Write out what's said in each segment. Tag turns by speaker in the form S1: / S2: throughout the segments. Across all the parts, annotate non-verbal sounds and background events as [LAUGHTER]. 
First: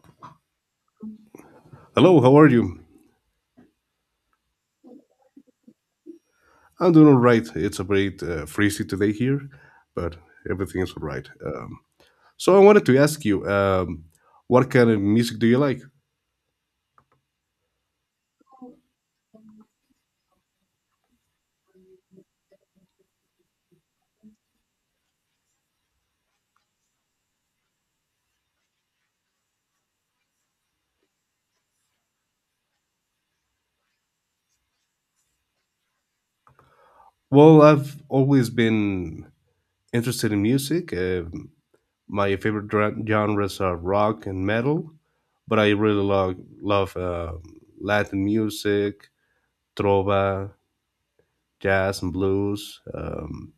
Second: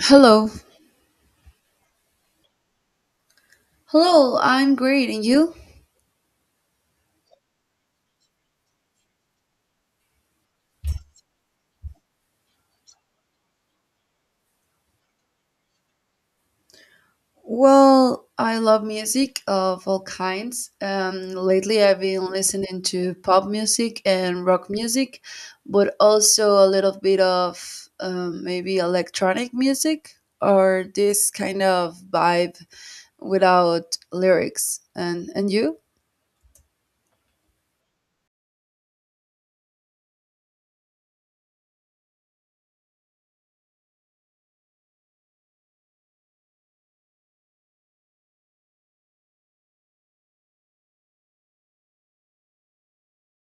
S1: Hello.
S2: Hello, how are you?
S1: Hello, I'm great. And you?
S2: I'm doing all right. It's a bit freezy today here, but everything is all right. So I wanted to ask you, what kind of music do you like?
S1: Well, I love music of all kinds. Lately, I've been listening to pop music and rock music, but also a little bit of maybe electronic music or this kind of vibe without lyrics. And you?
S2: Well, I've always been interested in music. My favorite genres are rock and metal, but I really love Latin music, trova, jazz, and blues.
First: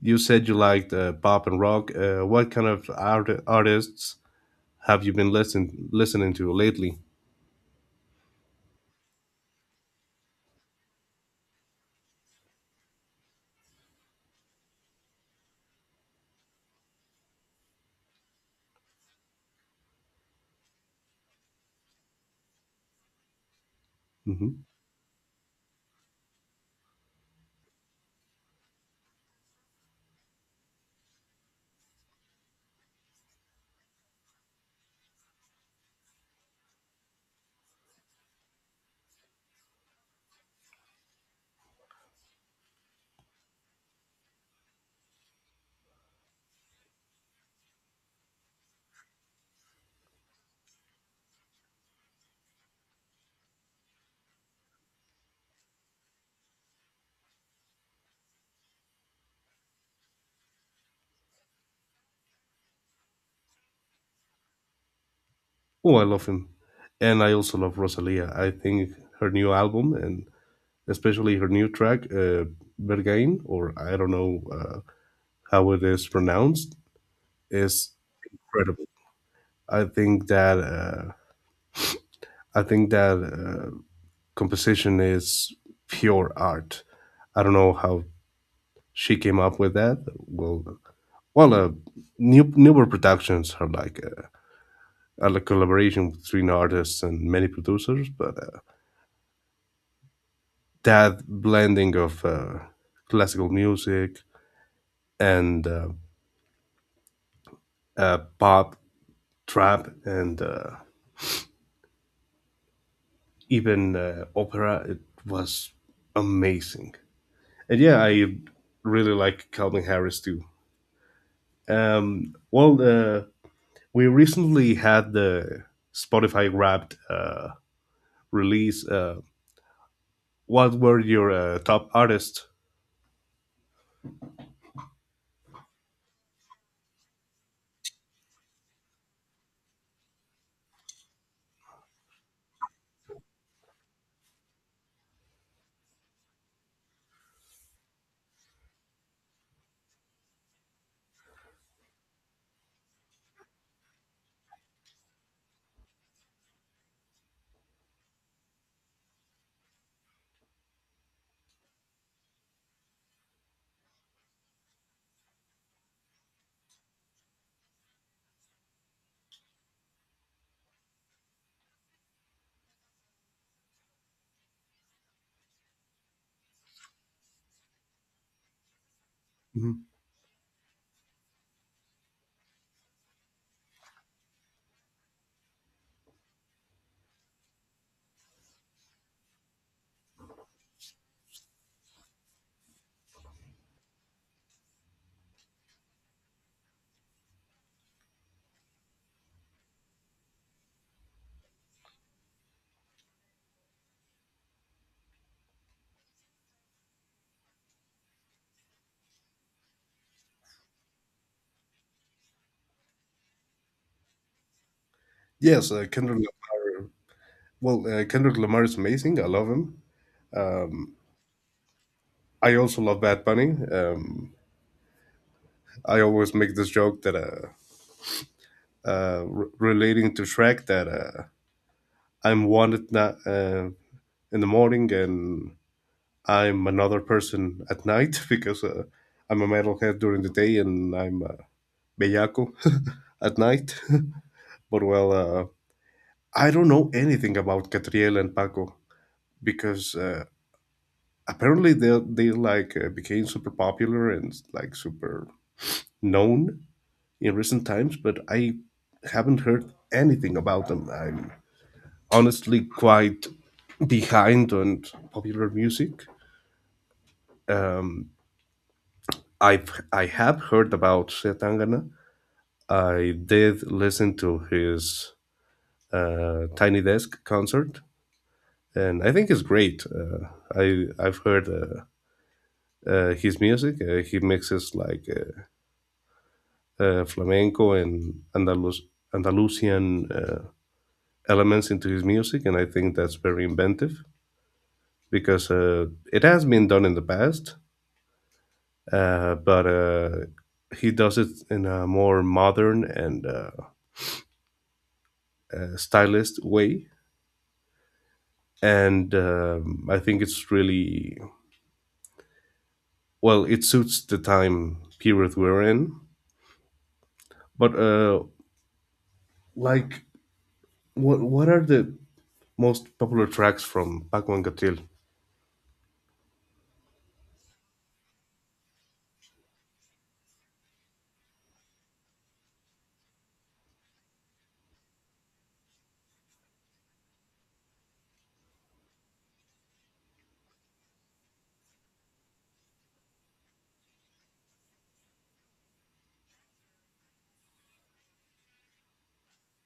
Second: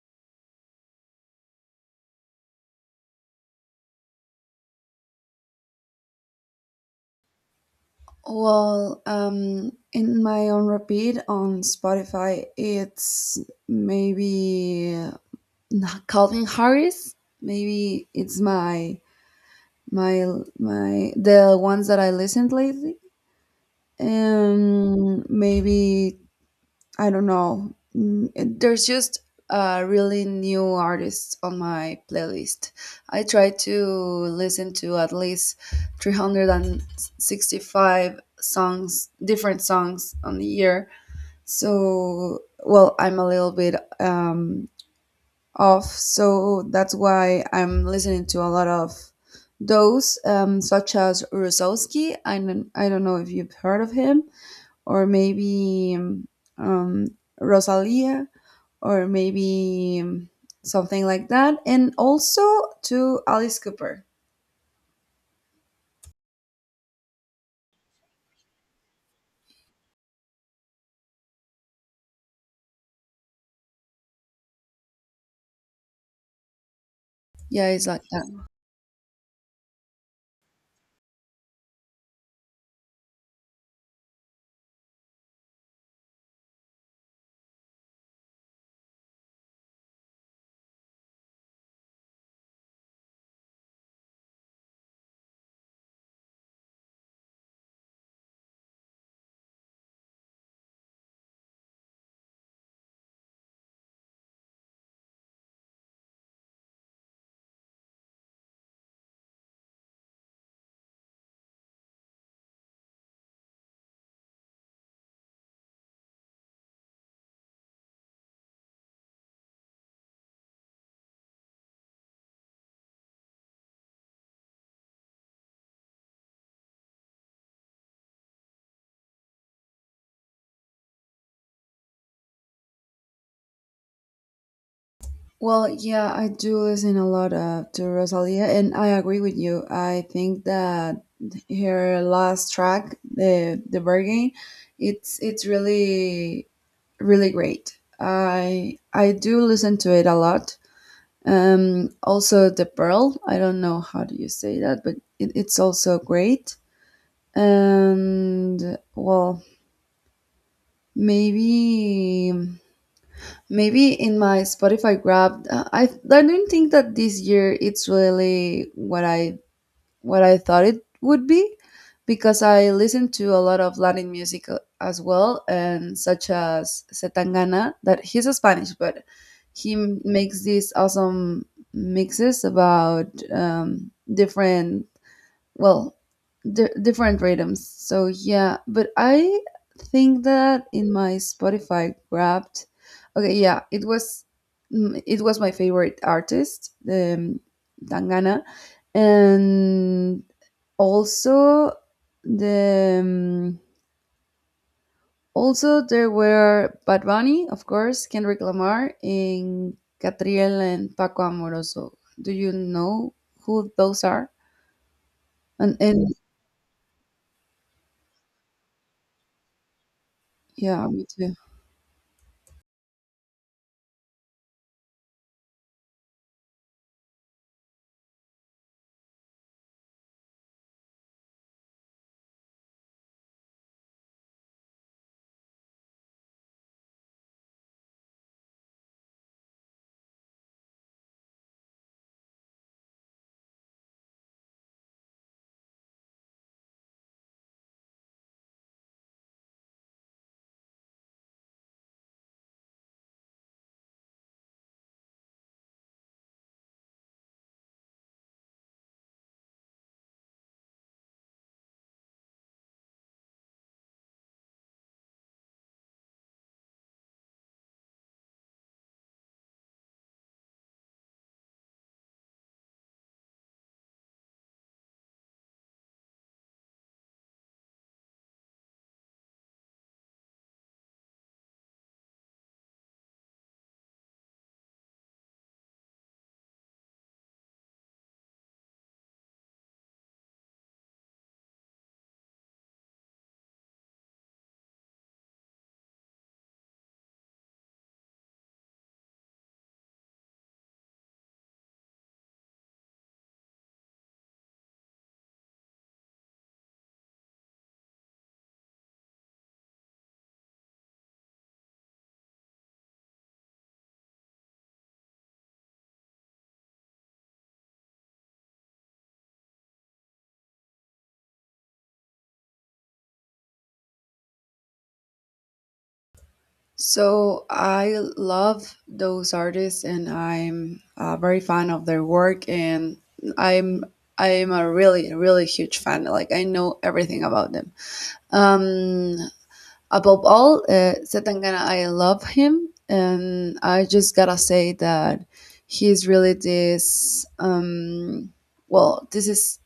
S2: You said you liked pop and rock. What kind of artists have you been listening to lately?
S1: Well, in my own repeat on Spotify, it's maybe Nah, Calvin Harris. Maybe it's my my the ones that I listened lately.
S2: Hmm.
S1: Maybe I don't know. Mm, There's just a really new artists on my playlist. I try to listen to at least 365 songs, different songs on the year. So well, I'm a little bit um off. So that's why I'm listening to a lot of those, such as Rosowski. I don't know if you've heard of him, or maybe um, Rosalia, or maybe something like that. And also to Alice Cooper.
S2: Oh, I love him. And I also love Rosalia. I think her new album and especially her new track, Bergain, or I don't know how it is pronounced,
S1: Yeah, it's
S2: is
S1: like.
S2: incredible. I think that uh, I think that composition is pure art. I don't know how she came up with that. Well, newer productions are like and a collaboration between artists and many producers, but that blending of classical music and pop, trap, and even opera, it was amazing. And yeah, I really like Calvin Harris too. Um, well, uh, we recently had the Spotify Wrapped release. What were your top artists?
S1: Well, yeah, I do listen a lot to Rosalia, and I agree with you. I think that her last track, the bargain, it's really really great. I do listen to it a lot. Also the pearl. I don't know how do you say that, but it's also great. And well, maybe. Maybe in my Spotify grab, I don't think that this year it's really what I thought it would be, because I listen to a lot of Latin music as well, and such as Setangana. That he's a Spanish, but he
S2: Mhm.
S1: makes these awesome mixes about different well di different rhythms. So yeah, but I think that in my Spotify wrapped, okay, yeah, it was, it was my favorite artist, Dangana, and also the also there were Bad Bunny, of course, Kendrick Lamar, and Catriel and Paco Amoroso. Do you know who those are?
S2: Yes,
S1: and and
S2: Kendrick Lamar. Well, Kendrick Lamar is amazing. I love him.
S1: yeah,
S2: Um,
S1: me too.
S2: I also love Bad Bunny. I always make this joke that relating to Shrek that I'm in the morning and I'm another person at night [LAUGHS] because I'm a metalhead during the day and I'm a bellaco [LAUGHS] at night. [LAUGHS] But well, I don't know anything about Catriel and Paco because apparently they became super popular and like super known in recent times, but I haven't heard anything about them. I'm honestly quite behind on popular music. Um, I have heard about Setangana. I did listen to his Tiny Desk concert, and I think it's great. I've heard. His music, he mixes like flamenco and Andalusian elements into his music, and I think that's very inventive because it has been done in the past, but he does it in a more modern and stylist way. And I think it's really well, it suits the time period we're in. But like, what are the most popular tracks from Paco and Catil?
S1: So I love those artists, and I'm very fan of their work, and I'm I'm a really really huge fan. Like I know everything about them. Um, Above all, Setangana, I love him, and I just gotta say that he's really this. This is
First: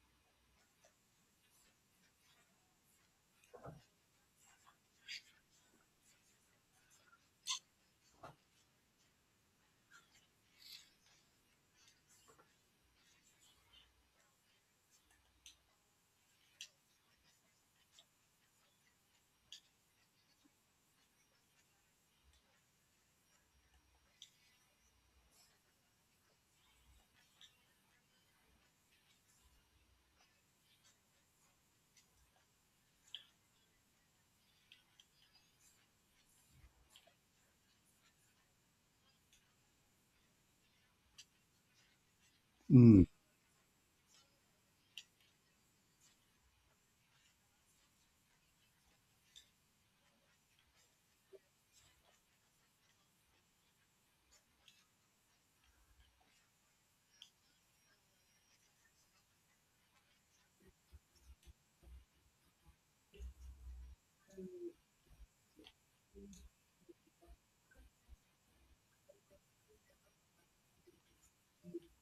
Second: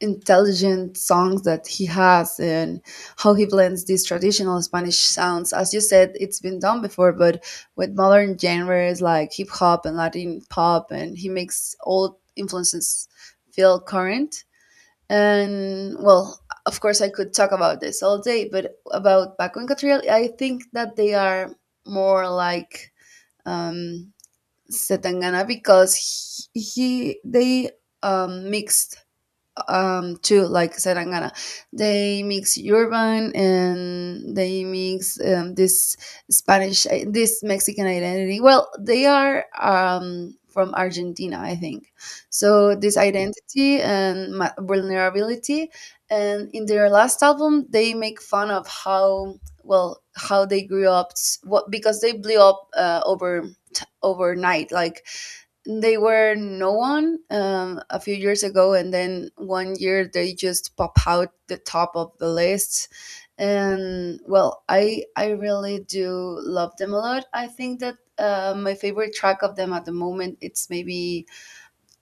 S1: intelligent songs that he has and how he blends these traditional Spanish sounds. As you said, it's been done before, but with modern genres like hip hop and Latin pop, and he makes old influences feel current. And well, of course, I could talk about this all day, but about Paco and Catriel, I think that they are more like um, Setangana because he they mixed too like Serangana. They mix urban and they mix this Spanish this Mexican identity. Well, they are from Argentina, I think. So this
S2: Mm.
S1: identity and vulnerability and in their last album they make fun of how, well, how they grew up s- what because they blew up overnight like they were no one a few years ago, and then one year they just pop out the top of the list. And well, I really do love them a lot. I think that my favorite track of them at the moment it's maybe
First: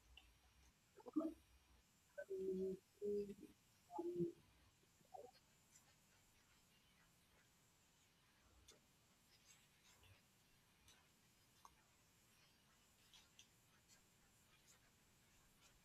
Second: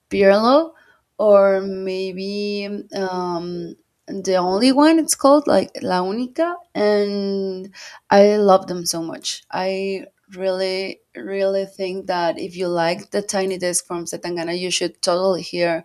S1: Pirlo, or maybe um, the only one. It's called like La Única, and I love them so much. I really, really think that if you like the Tiny Desk from Setangana, you should totally hear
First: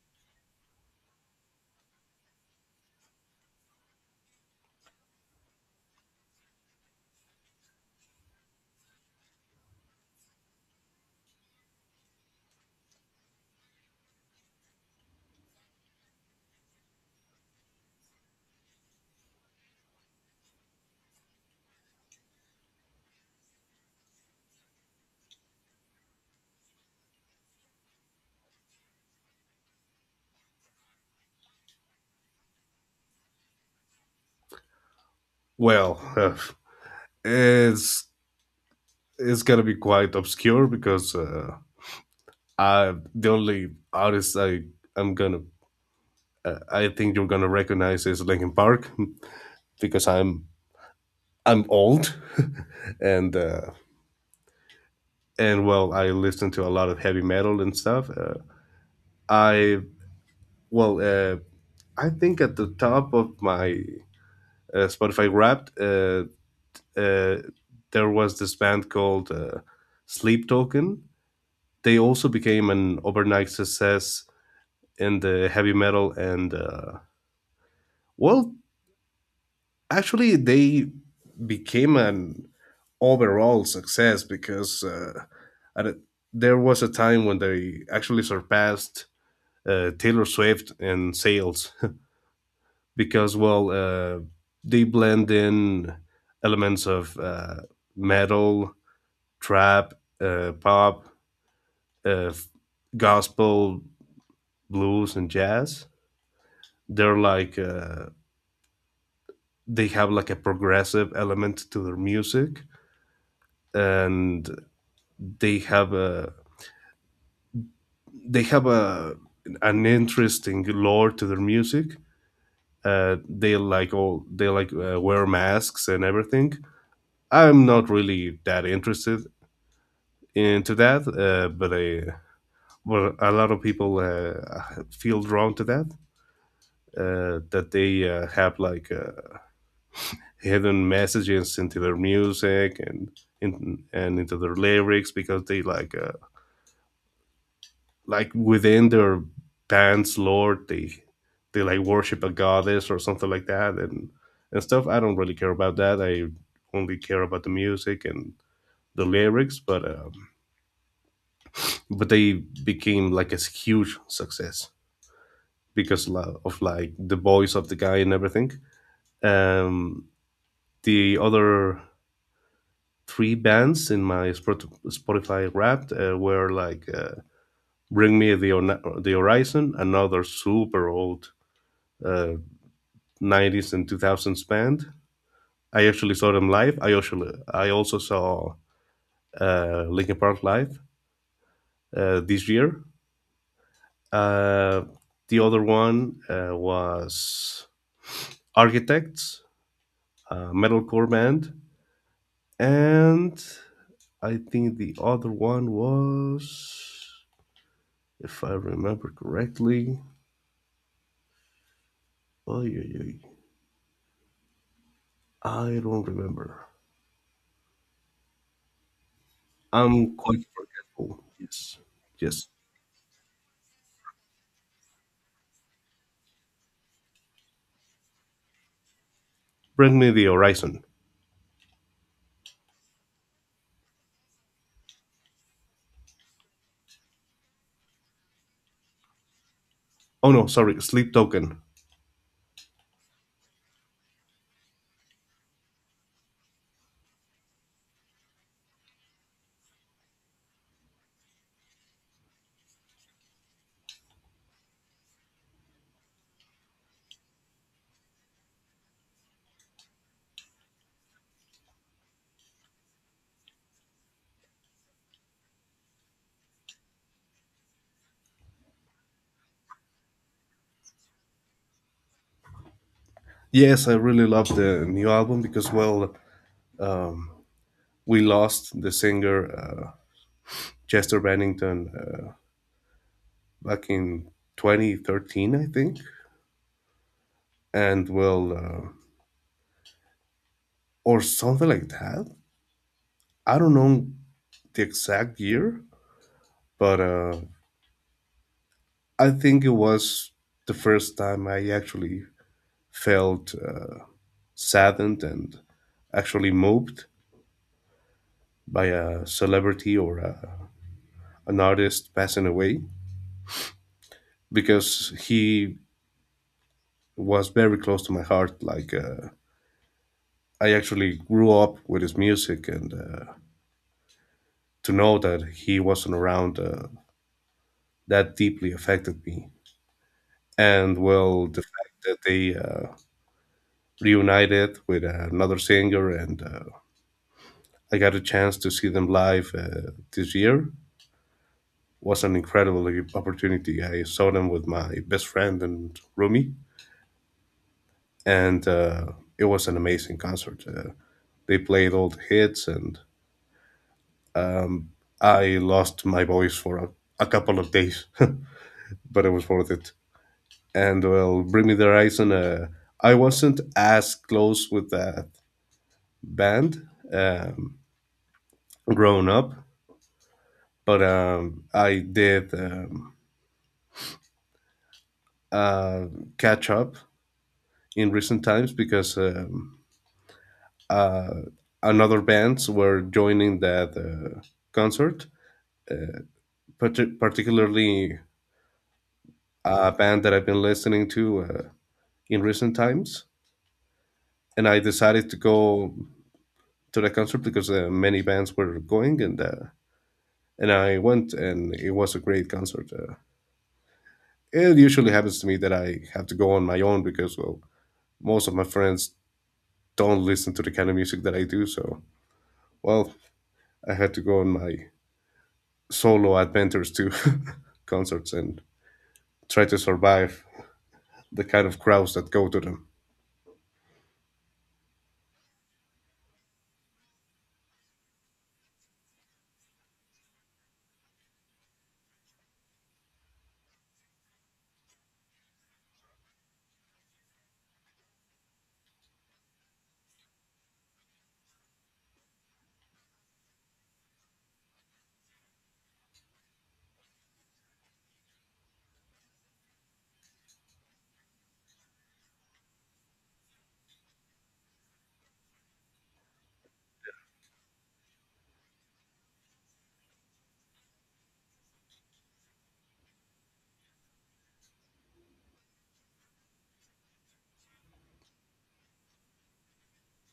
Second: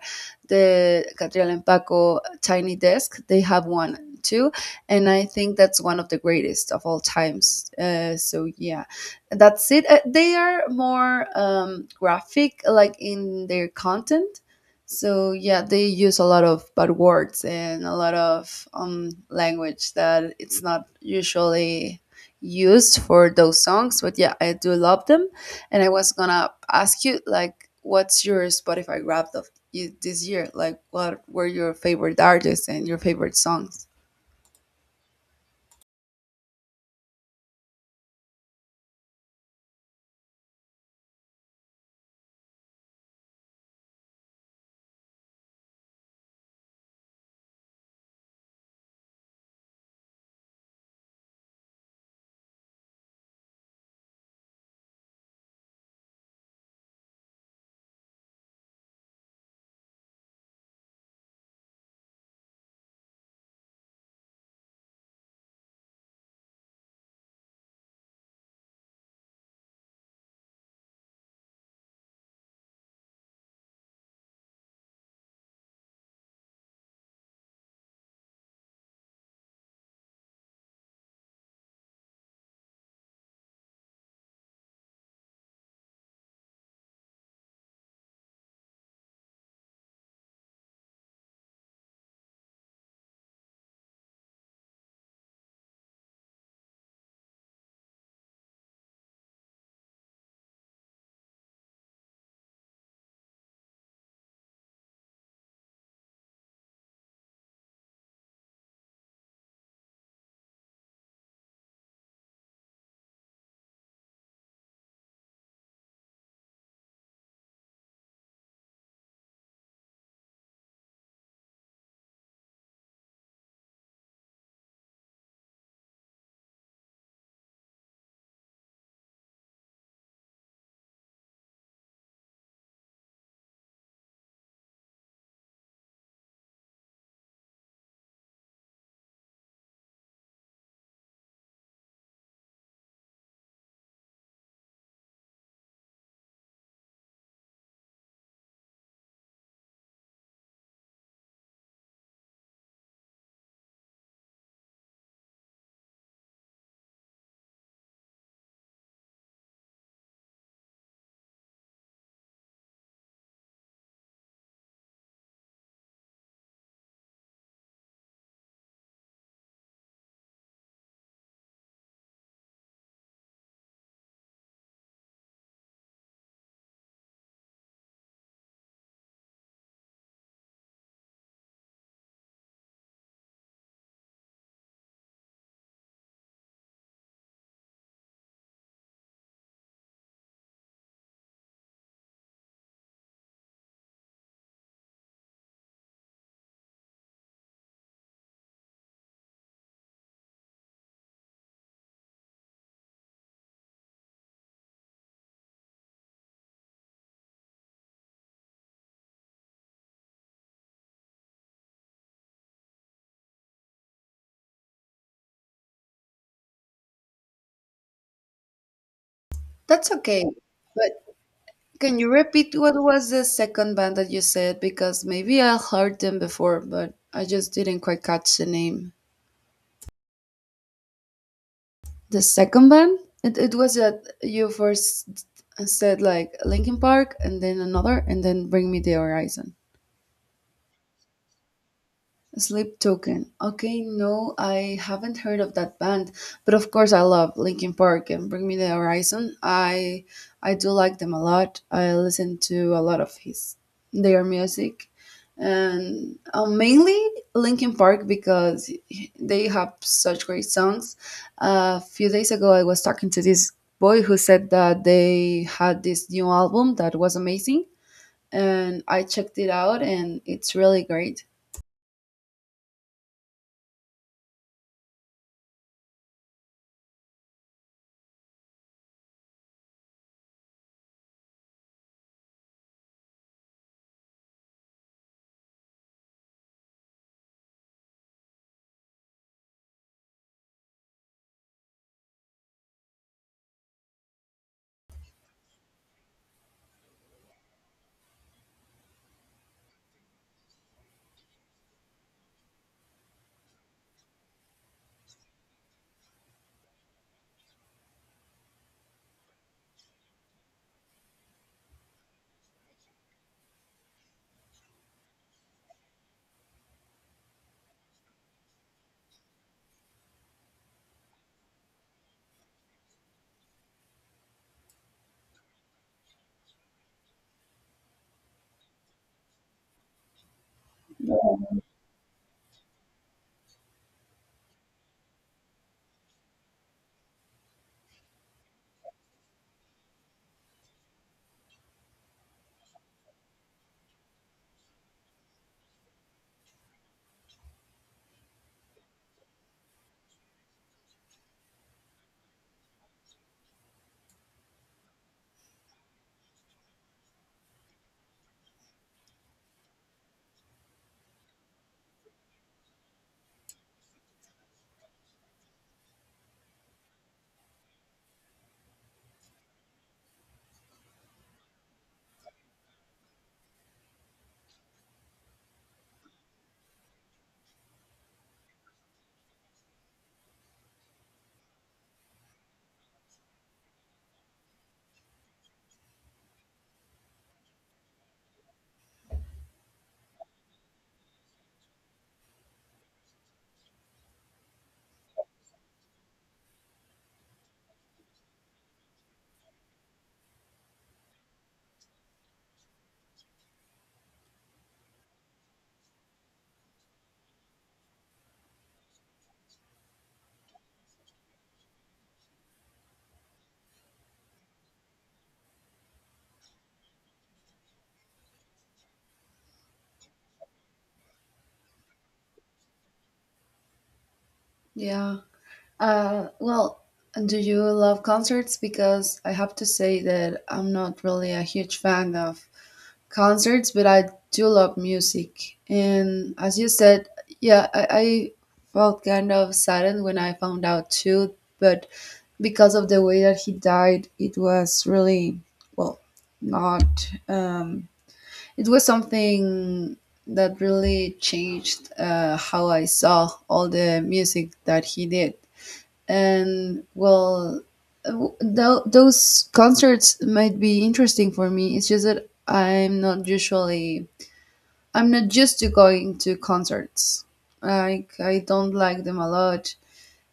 S1: the Catriel and Paco Tiny Desk. They have one too, and I think that's one of the greatest of all times. So yeah, that's it. They are more graphic like in their content, so yeah, they use a lot of bad words and a lot of language that it's not usually used for those songs, but yeah, I do love them. And I was gonna ask you, like, what's your Spotify wrapped of this year? Like what were your favorite artists and your favorite songs?
S2: Well, [LAUGHS] it's it's gonna be quite obscure because the only artist I'm gonna I think you're gonna recognize is Linkin Park [LAUGHS] because I'm old, [LAUGHS] and uh, and well I listen to a lot of heavy metal and stuff. I well uh, I think at the top of my Spotify Wrapped, uh, there was this band called Sleep Token. They also became an overnight success in the heavy metal and well actually they became an overall success because at a- there was a time when they actually surpassed Taylor Swift in sales [LAUGHS] because they blend in elements of metal, trap, pop, uh, f- gospel, blues, and jazz. They're like uh, they have like a progressive element to their music, and they have a they have a an interesting lore to their music. They like wear masks and everything. I'm not really that interested into that, well, a lot of people feel drawn to that. That they have like hidden messages into their music and and into their lyrics because they like within their band's lore they worship a goddess or something like that. And stuff, I don't really care about that. I only care about the music and the lyrics, but they became like a huge success because of like the voice of the guy and everything. um the other three bands in my Spotify Wrapped were like bring me the, Ona- the Horizon, another super old uh, 90s and 2000s band. I actually saw them live. I also saw Linkin Park live this year. Uh, the other one was Architects, a metalcore band, and I think the other one was, if I remember correctly, oh yeah, yeah, I don't remember.
S1: That's
S2: I'm
S1: okay.
S2: quite forgetful. Yes,
S1: Can you
S2: yes.
S1: repeat what was the second band that you said? Because maybe I heard them before, but I just didn't quite catch the name.
S2: Bring Me the Horizon.
S1: The second band? It was that you first said like Linkin Park and then another and then Bring Me the Horizon.
S2: Oh no, sorry, Sleep Token.
S1: Sleep Token. Okay, no, I haven't heard of that band, but of course I love Linkin Park and Bring Me the Horizon. I do like them a lot. I listen to a lot of his their music, and mainly Linkin Park because they have such great songs. A few days ago, I was talking to this boy who said that they had this new album that was amazing, and I checked it out, and it's really great.
S2: Yes, I really love the new album because, well, um, we lost the singer Chester Bennington back in 2013, I think. And, well, or something like that. I don't know the exact year, but I think it was the first time I actually felt saddened and actually moved by a celebrity or an artist passing away because he was very close to my heart. Like, I actually grew up with his music, and to know that he wasn't around that deeply affected me. And
S1: Yeah.
S2: well, the fact that they reunited with another singer, and I got a chance to see them live this year was an incredible opportunity. I saw them with my best friend and roomie, and it was an amazing concert. They played all the hits, and Um, I lost my voice for a couple of days, [LAUGHS] but it was worth it. And well, Bring Me the Horizon, I wasn't as close with that band um, growing up, but I did uh, catch up in recent times because uh, another bands were joining that concert, particularly a band that I've been listening to in recent times, and I decided to go to the concert because many bands were going, and I went, and it was a great concert. It usually happens to me that I have to go on my own because well, most of my friends don't listen to the kind of music that I do, so well, I had to go on my solo adventures to [LAUGHS] concerts and try to survive the kind of crowds that go to them.
S1: Yeah. Uh, well, do you love concerts? Because I have to say that I'm not really a huge fan of concerts, but I do love music. And as you said, yeah, I felt kind of saddened when I found out too, but because of the way that he died, it was really, well, not, it was something that really changed how I saw all the music that he did. And well, those concerts might be interesting for me. It's just that I'm not used to going to concerts. Like I don't like them a lot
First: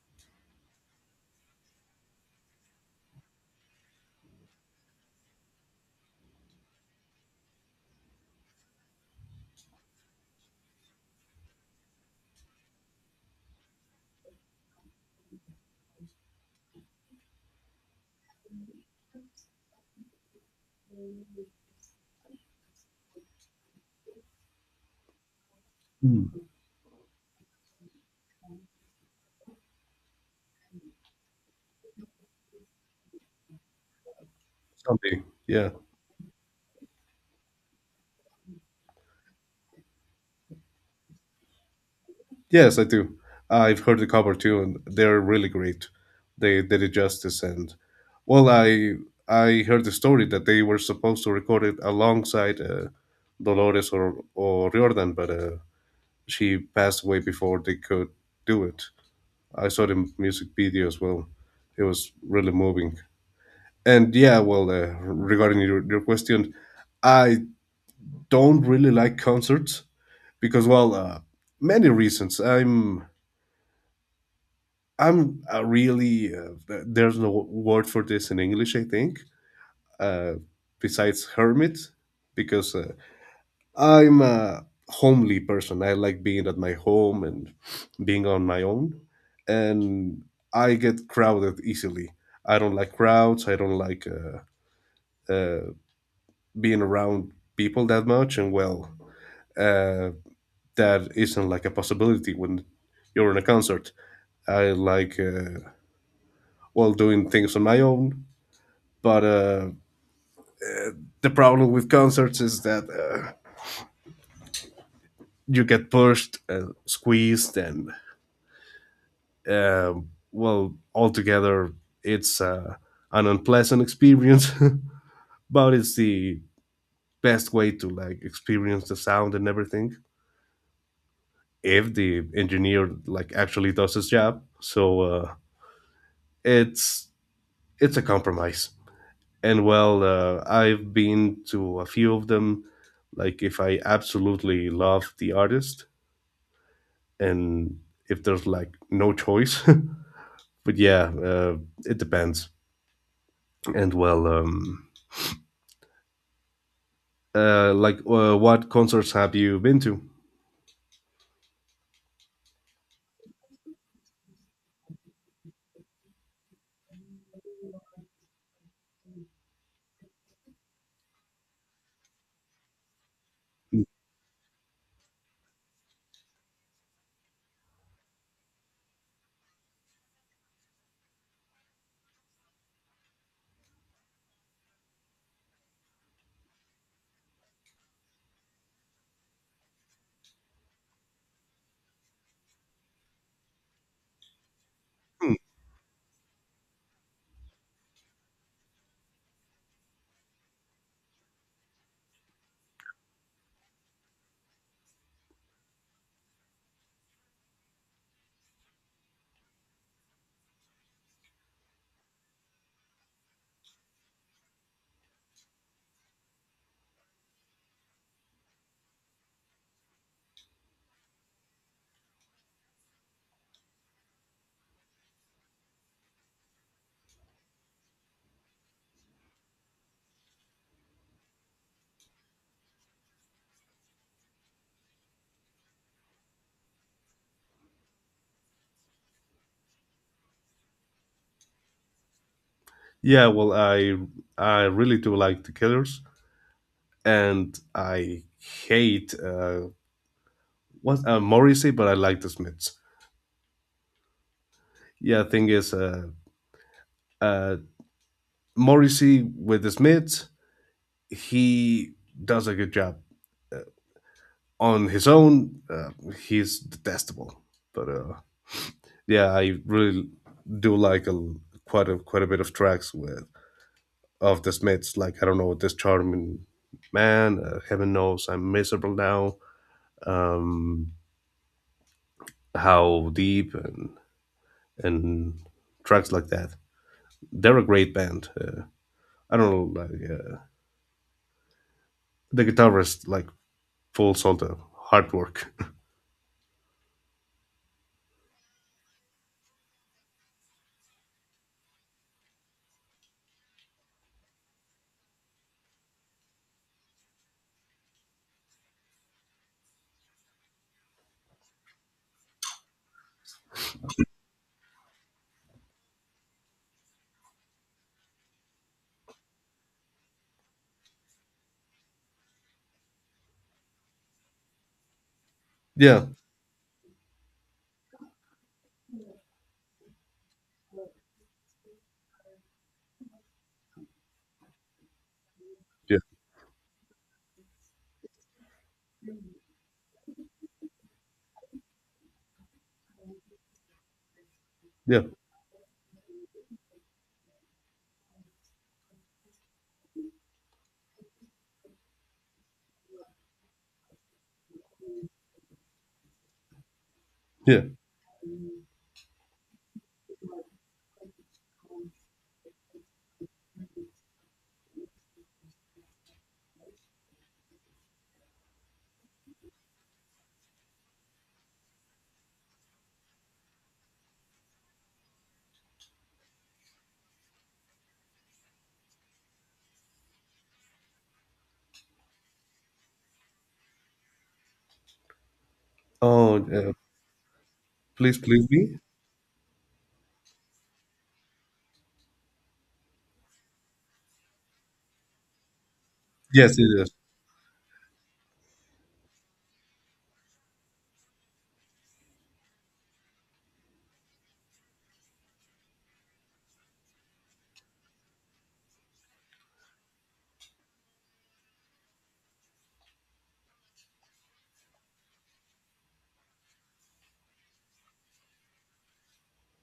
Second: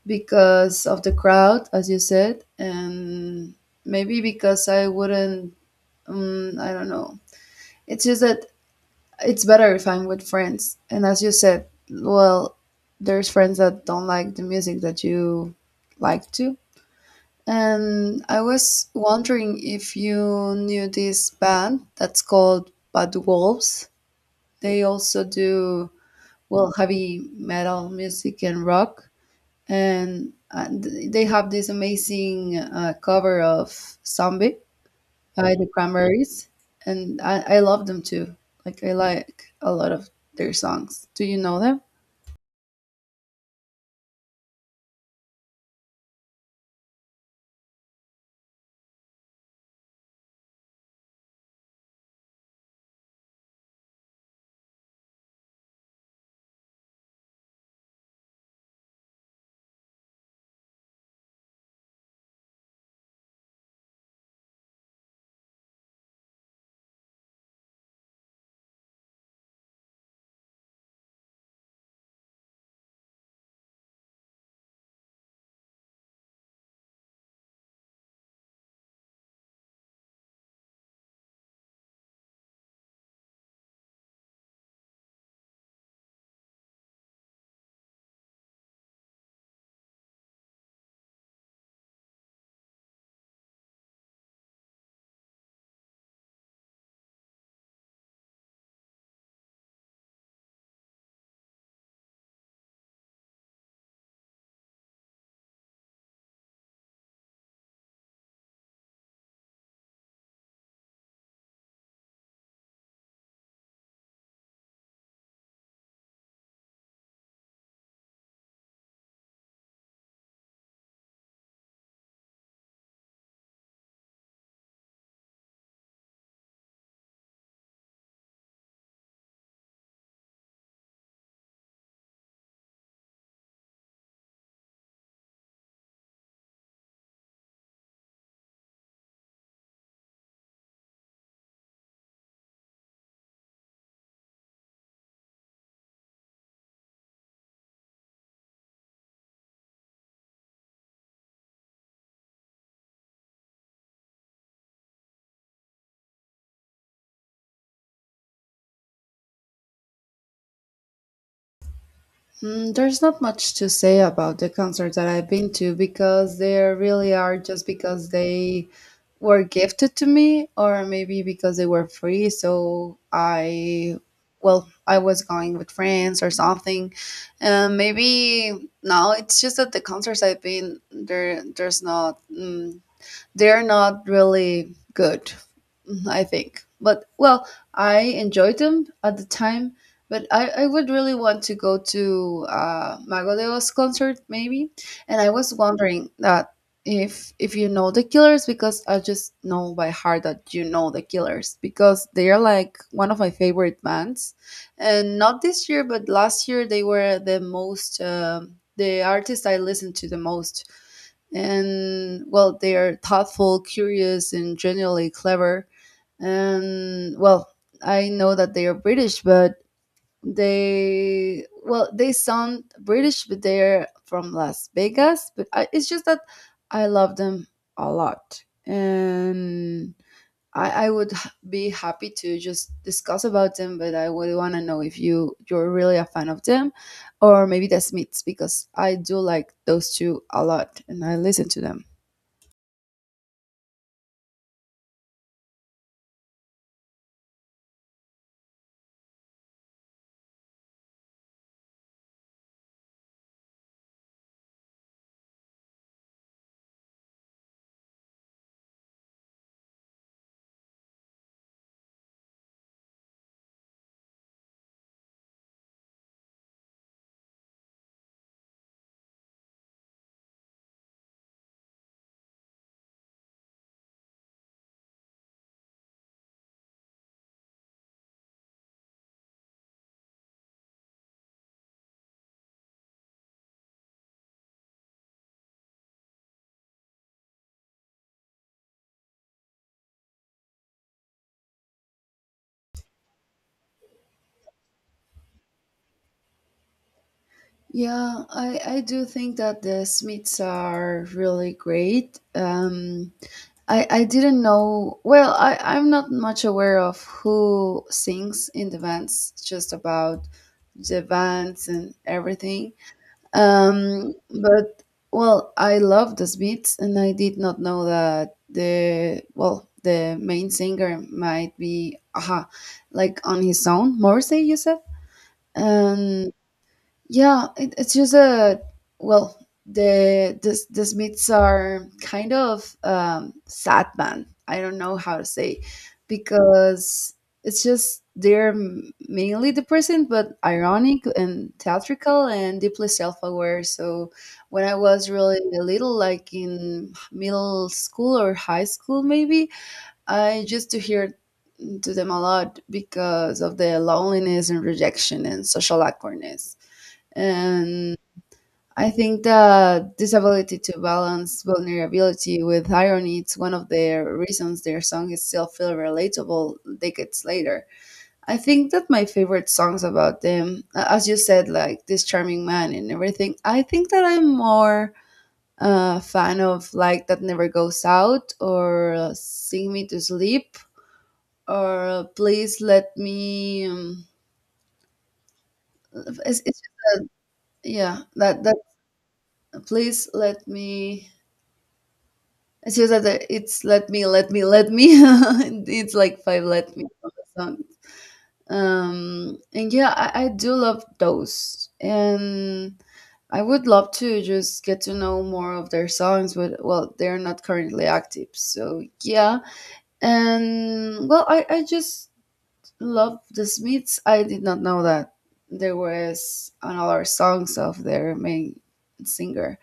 S1: because of the crowd, as you said, and maybe because I wouldn't, I don't know, it's just that it's better if I'm with friends. And as you said, well, there's friends that don't like the music that you like to. And I was wondering if you knew this band that's called Bad Wolves. They also do,
S2: Hmm.
S1: well, heavy metal music and rock, and they have this amazing cover of "Zombie"
S2: Someday,
S1: by the
S2: yeah.
S1: Cranberries, and I love them too. Like I like a lot of their songs. Do you know them?
S2: Yes, I do. I've heard the cover too, and they're really great. They did it justice, and well, I heard the story that they were supposed to record it alongside Dolores or Riordan, but she passed away before they could do it. I saw the music video as well. It was really moving. And yeah, well, regarding your question, I don't really like concerts because, well, many reasons. There's no word for this in English, I think, uh, besides hermit, because I'm a homely person. I like being at my home and being on my own, and I get crowded easily. I don't like crowds. I don't like uh, being around people that much. And well, uh, that isn't like a possibility when you're in a concert. I like well, doing things on my own. But the problem with concerts is that you get pushed and squeezed, and uh, well, altogether, it's an unpleasant experience. [LAUGHS] But it's the best way to like experience the sound and everything if the engineer like actually does his job. So it's it's a compromise. And well, I've been to a few of them. Like if I absolutely love the artist, and if there's like no choice. [LAUGHS] But yeah, it depends. And well, like what concerts have you been to?
S1: Mm, there's not much to say about the concerts that I've been to because they really are just because they were gifted to me, or maybe because they were free, so I, well, I was going with friends or something. Maybe now it's just that the concerts I've been there, there's not, they're not really good, I think. But well, I enjoyed them at the time, but I would really want to go to Mago de Oz concert maybe. And I
S2: Hmm.
S1: was wondering that, if you know the Killers, because I just know by heart that you know the Killers because they are like one of my favorite bands. And not this year but last year they were the most, the artist I listened to the most. And well, they are thoughtful, curious, and generally clever. And well, I know that they are British, but they sound British, but they're from Las Vegas. It's just that I love them a lot. And I would be happy to just discuss about them, but I would want to know if you're really a fan of them, or maybe the Smiths, because I do like those two a lot and I listen to them.
S2: Yeah, well, I really do like the Killers, and I hate what Morrissey, but I like the Smiths. Yeah, thing is, uh, Morrissey with the Smiths, he does a good job on his own. He's detestable, but yeah, I really do like a quite a quite a bit of tracks with of the Smiths. Like, I don't know This Charming Man. Heaven Knows I'm Miserable Now. Um, how Deep, and tracks like that. They're a great band. I don't know. Like, the guitarist like pulls all the hard work.
S1: Yeah, I do think that the Smiths are really great. I didn't know, well, I'm not much aware of who sings in the bands, just about the bands and everything. Um, but, well, I love the Smiths, and I did not know that well, the main singer might be, aha, like on his own, Morrissey, you said?
S2: [LAUGHS] Yeah,
S1: Um, yeah, it's just a, well, the Smiths are kind of sad band. I don't know how to say,
S2: yeah,
S1: because it's just they're mainly depressing, but ironic and theatrical and deeply self-aware. So when I
S2: yeah,
S1: was really little, like in middle school or high school, maybe I used to hear to them a lot because of the loneliness and rejection and social awkwardness.
S2: yeah.
S1: And I think that this ability to balance vulnerability with irony is one of the reasons their songs still feel relatable decades later. I think that my favorite songs about them, as you said, like This Charming Man and everything, I think that I'm more a fan of like That Never Goes Out or Sing Me to Sleep or Please Let Me.
S2: Oh,
S1: It's just that, yeah,
S2: Please, Please
S1: that
S2: Me.
S1: Please Let Me. It's just that the- it's "Let Me, Let Me, Let Me." [LAUGHS] It's like five
S2: Yes, it
S1: "Let Me"
S2: is.
S1: on the song. And yeah, I do love those, and I would love to just get to know more of their songs. But well, they're not currently active, so yeah. And well, I just love the Smiths. I did not know that there was another songs of their main singer,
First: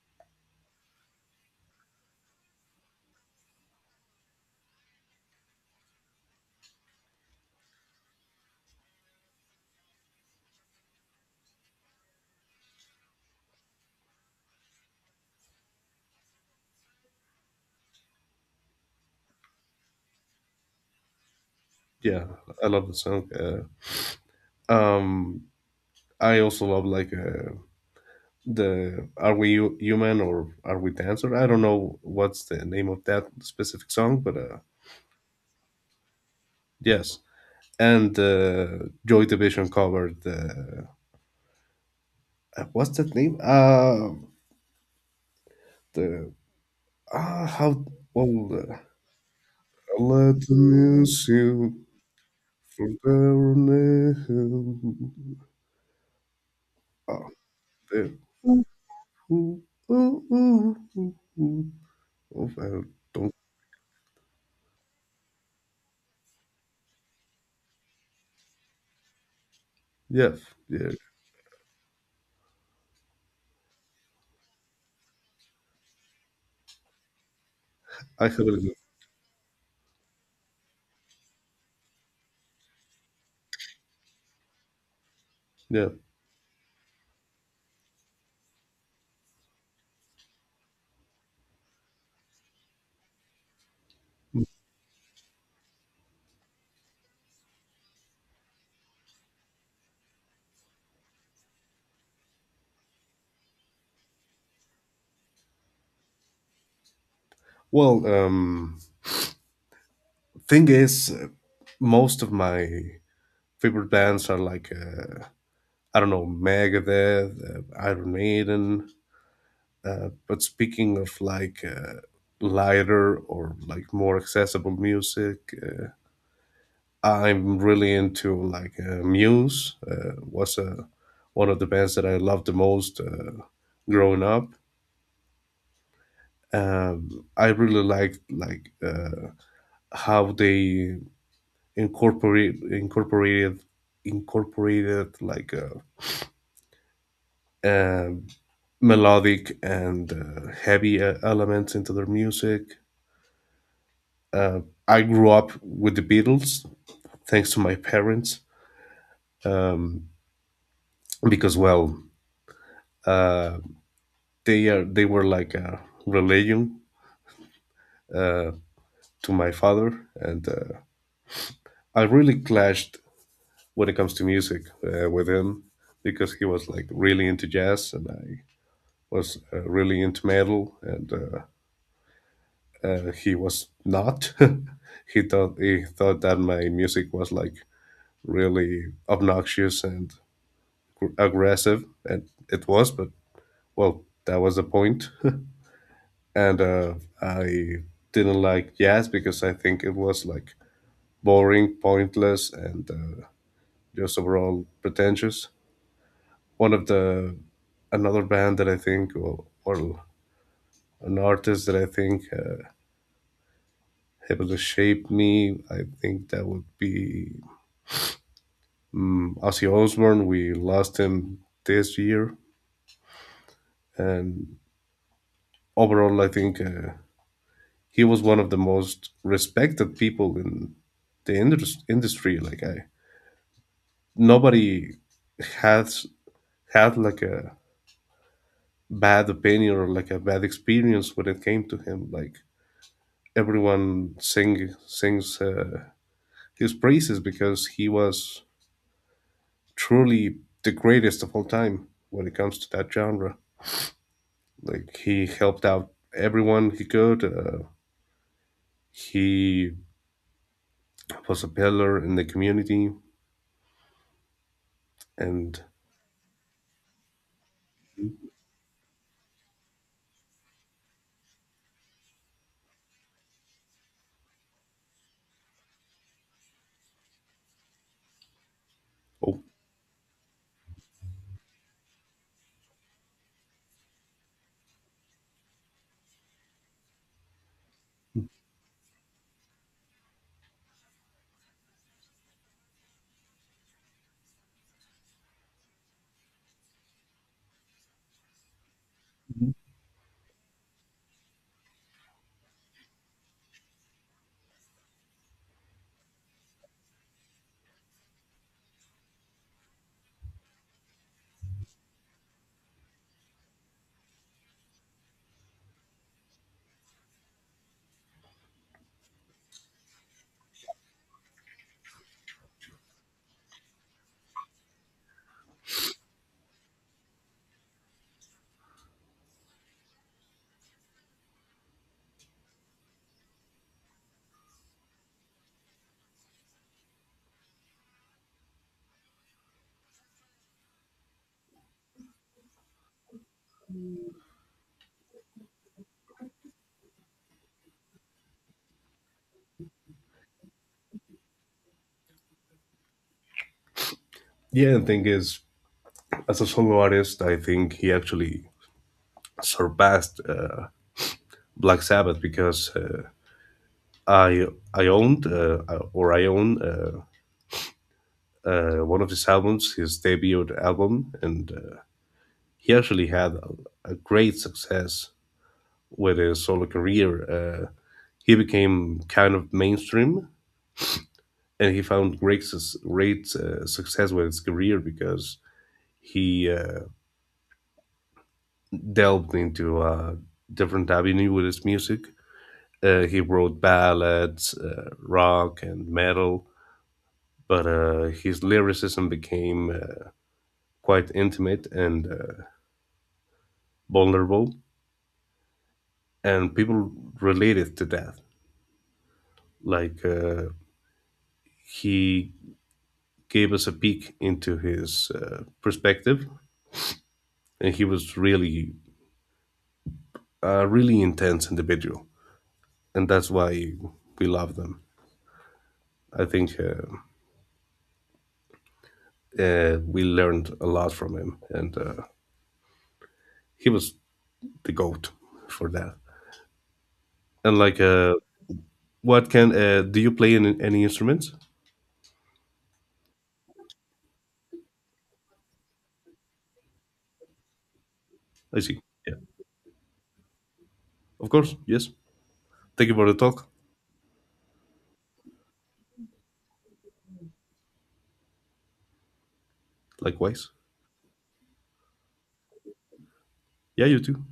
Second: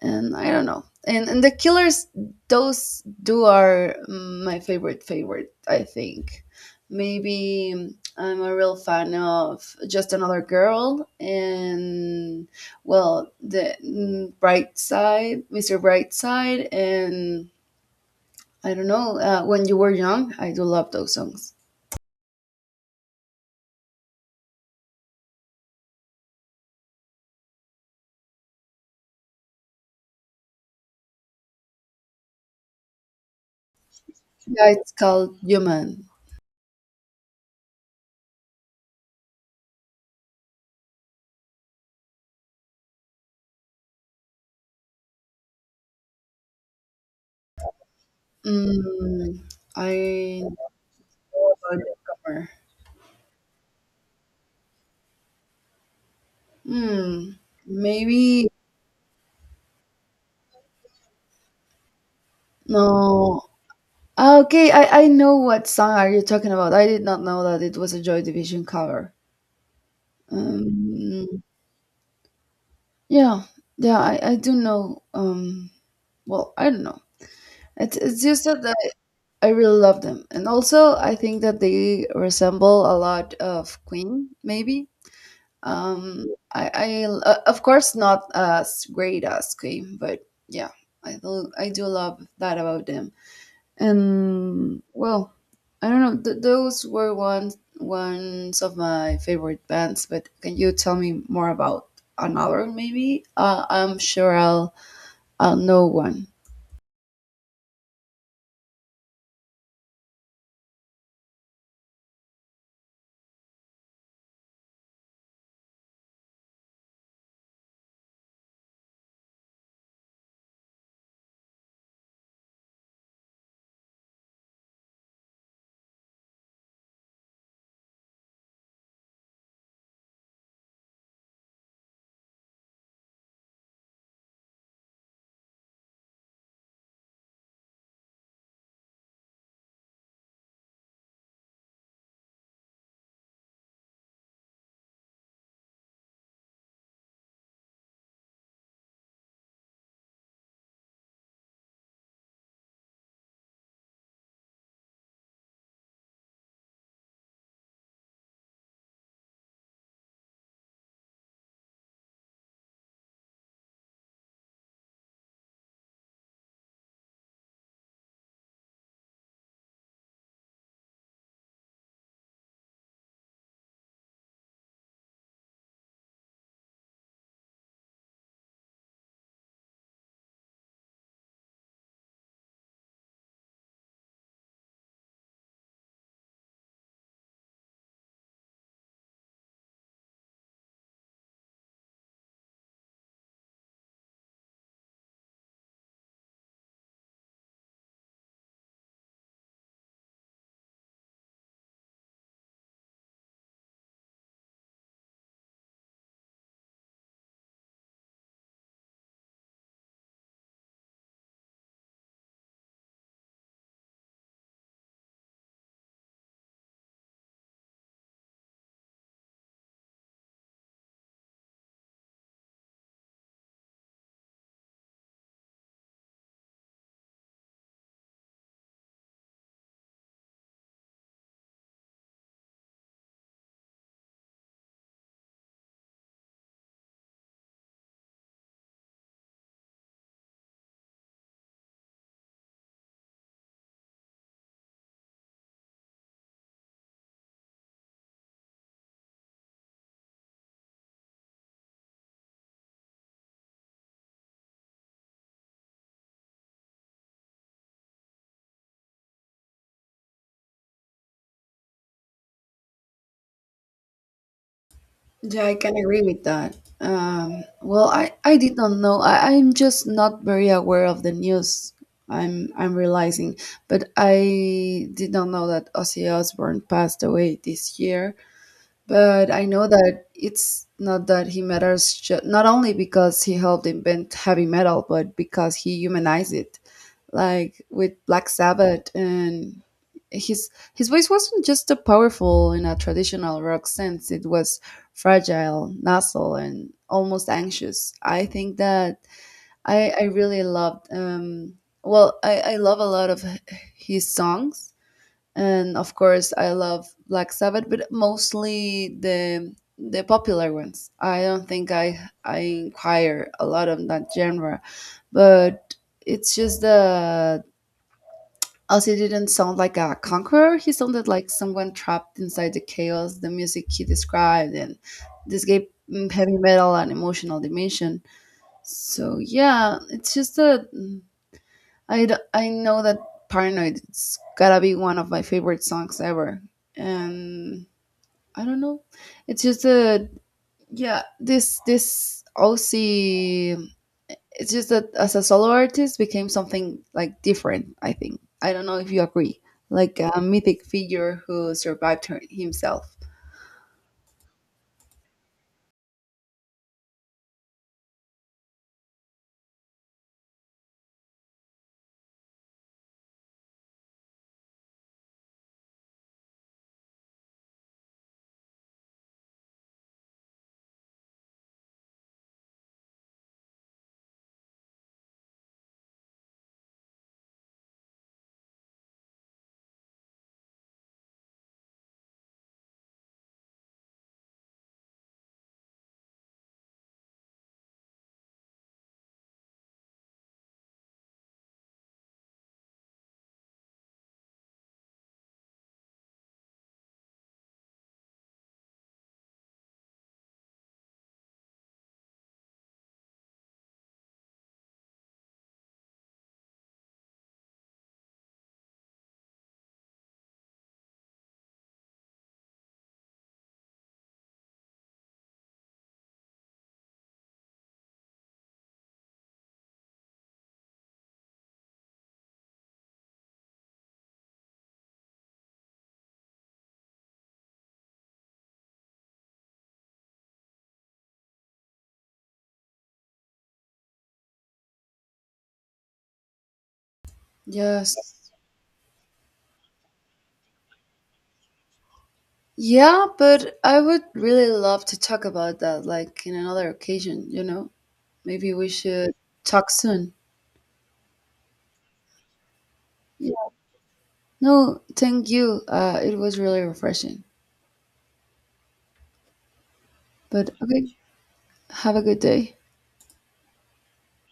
S1: and I don't know. And the Killers, those do are my favorite favorite. I think maybe I'm a real fan of Just Another Girl, and well, the Bright Side, Mr. Bright Side, and I don't know When You Were Young. I do love those songs.
S2: Yeah, I love the song. Um, I also love like the "Are We Human" or "Are We Dancer." I don't know what's the name of that specific song, but
S1: Yeah, it's called Human.
S2: yes, and Joy Division covered the, what's that name? The how well,
S1: Mm,
S2: I let
S1: I
S2: the
S1: know
S2: music
S1: about the cover.
S2: for, oh,
S1: Hmm.
S2: the
S1: Maybe
S2: ooh, ooh, ooh, ooh, ooh. Oh, I don't.
S1: no. Okay, I know what song are you talking about. I did not know that it was a Joy Division cover.
S2: Yeah, yeah.
S1: Um, yeah, yeah, I do know. I don't know. It's
S2: I have
S1: just that
S2: it.
S1: I really love them, and also I think that they resemble a lot of Queen, maybe.
S2: Yeah.
S1: Um, I Of course not as great as Queen, but yeah, I do love that about them. And well, I don't know, those were ones of my favorite bands. But can you tell me more about another, maybe? I'm sure I'll know one.
S2: Well, thing is, most of my favorite bands are like I don't know, Megadeth, Iron Maiden. But speaking of like lighter or like more accessible music, I'm really into like Muse. Was a One of the bands that I loved the most growing up. I really liked like how they incorporate incorporated incorporated like um melodic and heavy elements into their music. Uh, I grew up with the Beatles thanks to my parents um, because uh, they were like a religion uh, to my father, and I really clashed when it comes to music with him because he was like really into jazz, and I was really into metal, and he was not. [LAUGHS] He thought that my music was like really obnoxious and aggressive, and it was. But well, that was the point. [LAUGHS] And I didn't like jazz because I think it was like boring, pointless, and just overall pretentious. One of the Another band that I think, or an artist that I think. Able to shape me. I think that would be Ozzy Osbourne. We lost him this year, and overall, I think he was one of the most respected people in the industry. Like, nobody has had like a bad opinion or like a bad experience when it came to him. Like everyone sings his praises because he was truly the greatest of all time when it comes to that genre. Like he helped out everyone he could. He was a pillar in the community,
S1: Yeah, I
S2: and
S1: can agree with that. Well I did not know. I'm just not very aware of the news. I'm realizing, but I did not know that Ozzy Osbourne passed away this year. But
S2: oh,
S1: I know that it's not that he matters, not only because he helped invent heavy metal, but because he humanized it, like with Black Sabbath. And his voice wasn't just a powerful in a traditional rock sense; it was fragile, nasal, and almost anxious. I think that I really loved. Well, I love a lot of his songs, and of course I love Black Sabbath, but mostly the popular ones. I don't think I inquire a lot on that genre, but it's just the Ozzy didn't sound like a conqueror. He sounded like someone trapped inside the chaos. The music he described, and this gave, heavy metal an emotional dimension. So yeah, it's just a, I know that Paranoid it's gotta be one of my favorite songs ever. And I don't know. It's just a, yeah, this OC, it's just that as a solo artist became something like different, I think. I don't know if you agree. Like a mythic figure who survived himself.
S2: yeah. The thing is, as a solo artist, I think he actually surpassed Black Sabbath because I I owned uh, I own one of his albums, his debut album, and he actually had a great success with his solo career. He became kind of mainstream, and he found great success with his career because he delved into a different avenue with his music. He wrote ballads, rock, and metal, but his lyricism became quite intimate and vulnerable, and people related to that. Like, he gave us a peek into his perspective, and he was really a really intense individual, and that's why we love them. I think we learned a lot from him, and he was the goat for that. And like,
S1: Yes.
S2: what can do you play any instruments?
S1: Yeah, but I would really love to talk about that like in another occasion, you know? Maybe
S2: I
S1: we
S2: see.
S1: should
S2: Yeah,
S1: talk soon.
S2: of course. Yes. Thank you for the talk.
S1: No, thank you. It was really refreshing. But
S2: Likewise.
S1: okay, have a good day.
S2: Yeah, you too.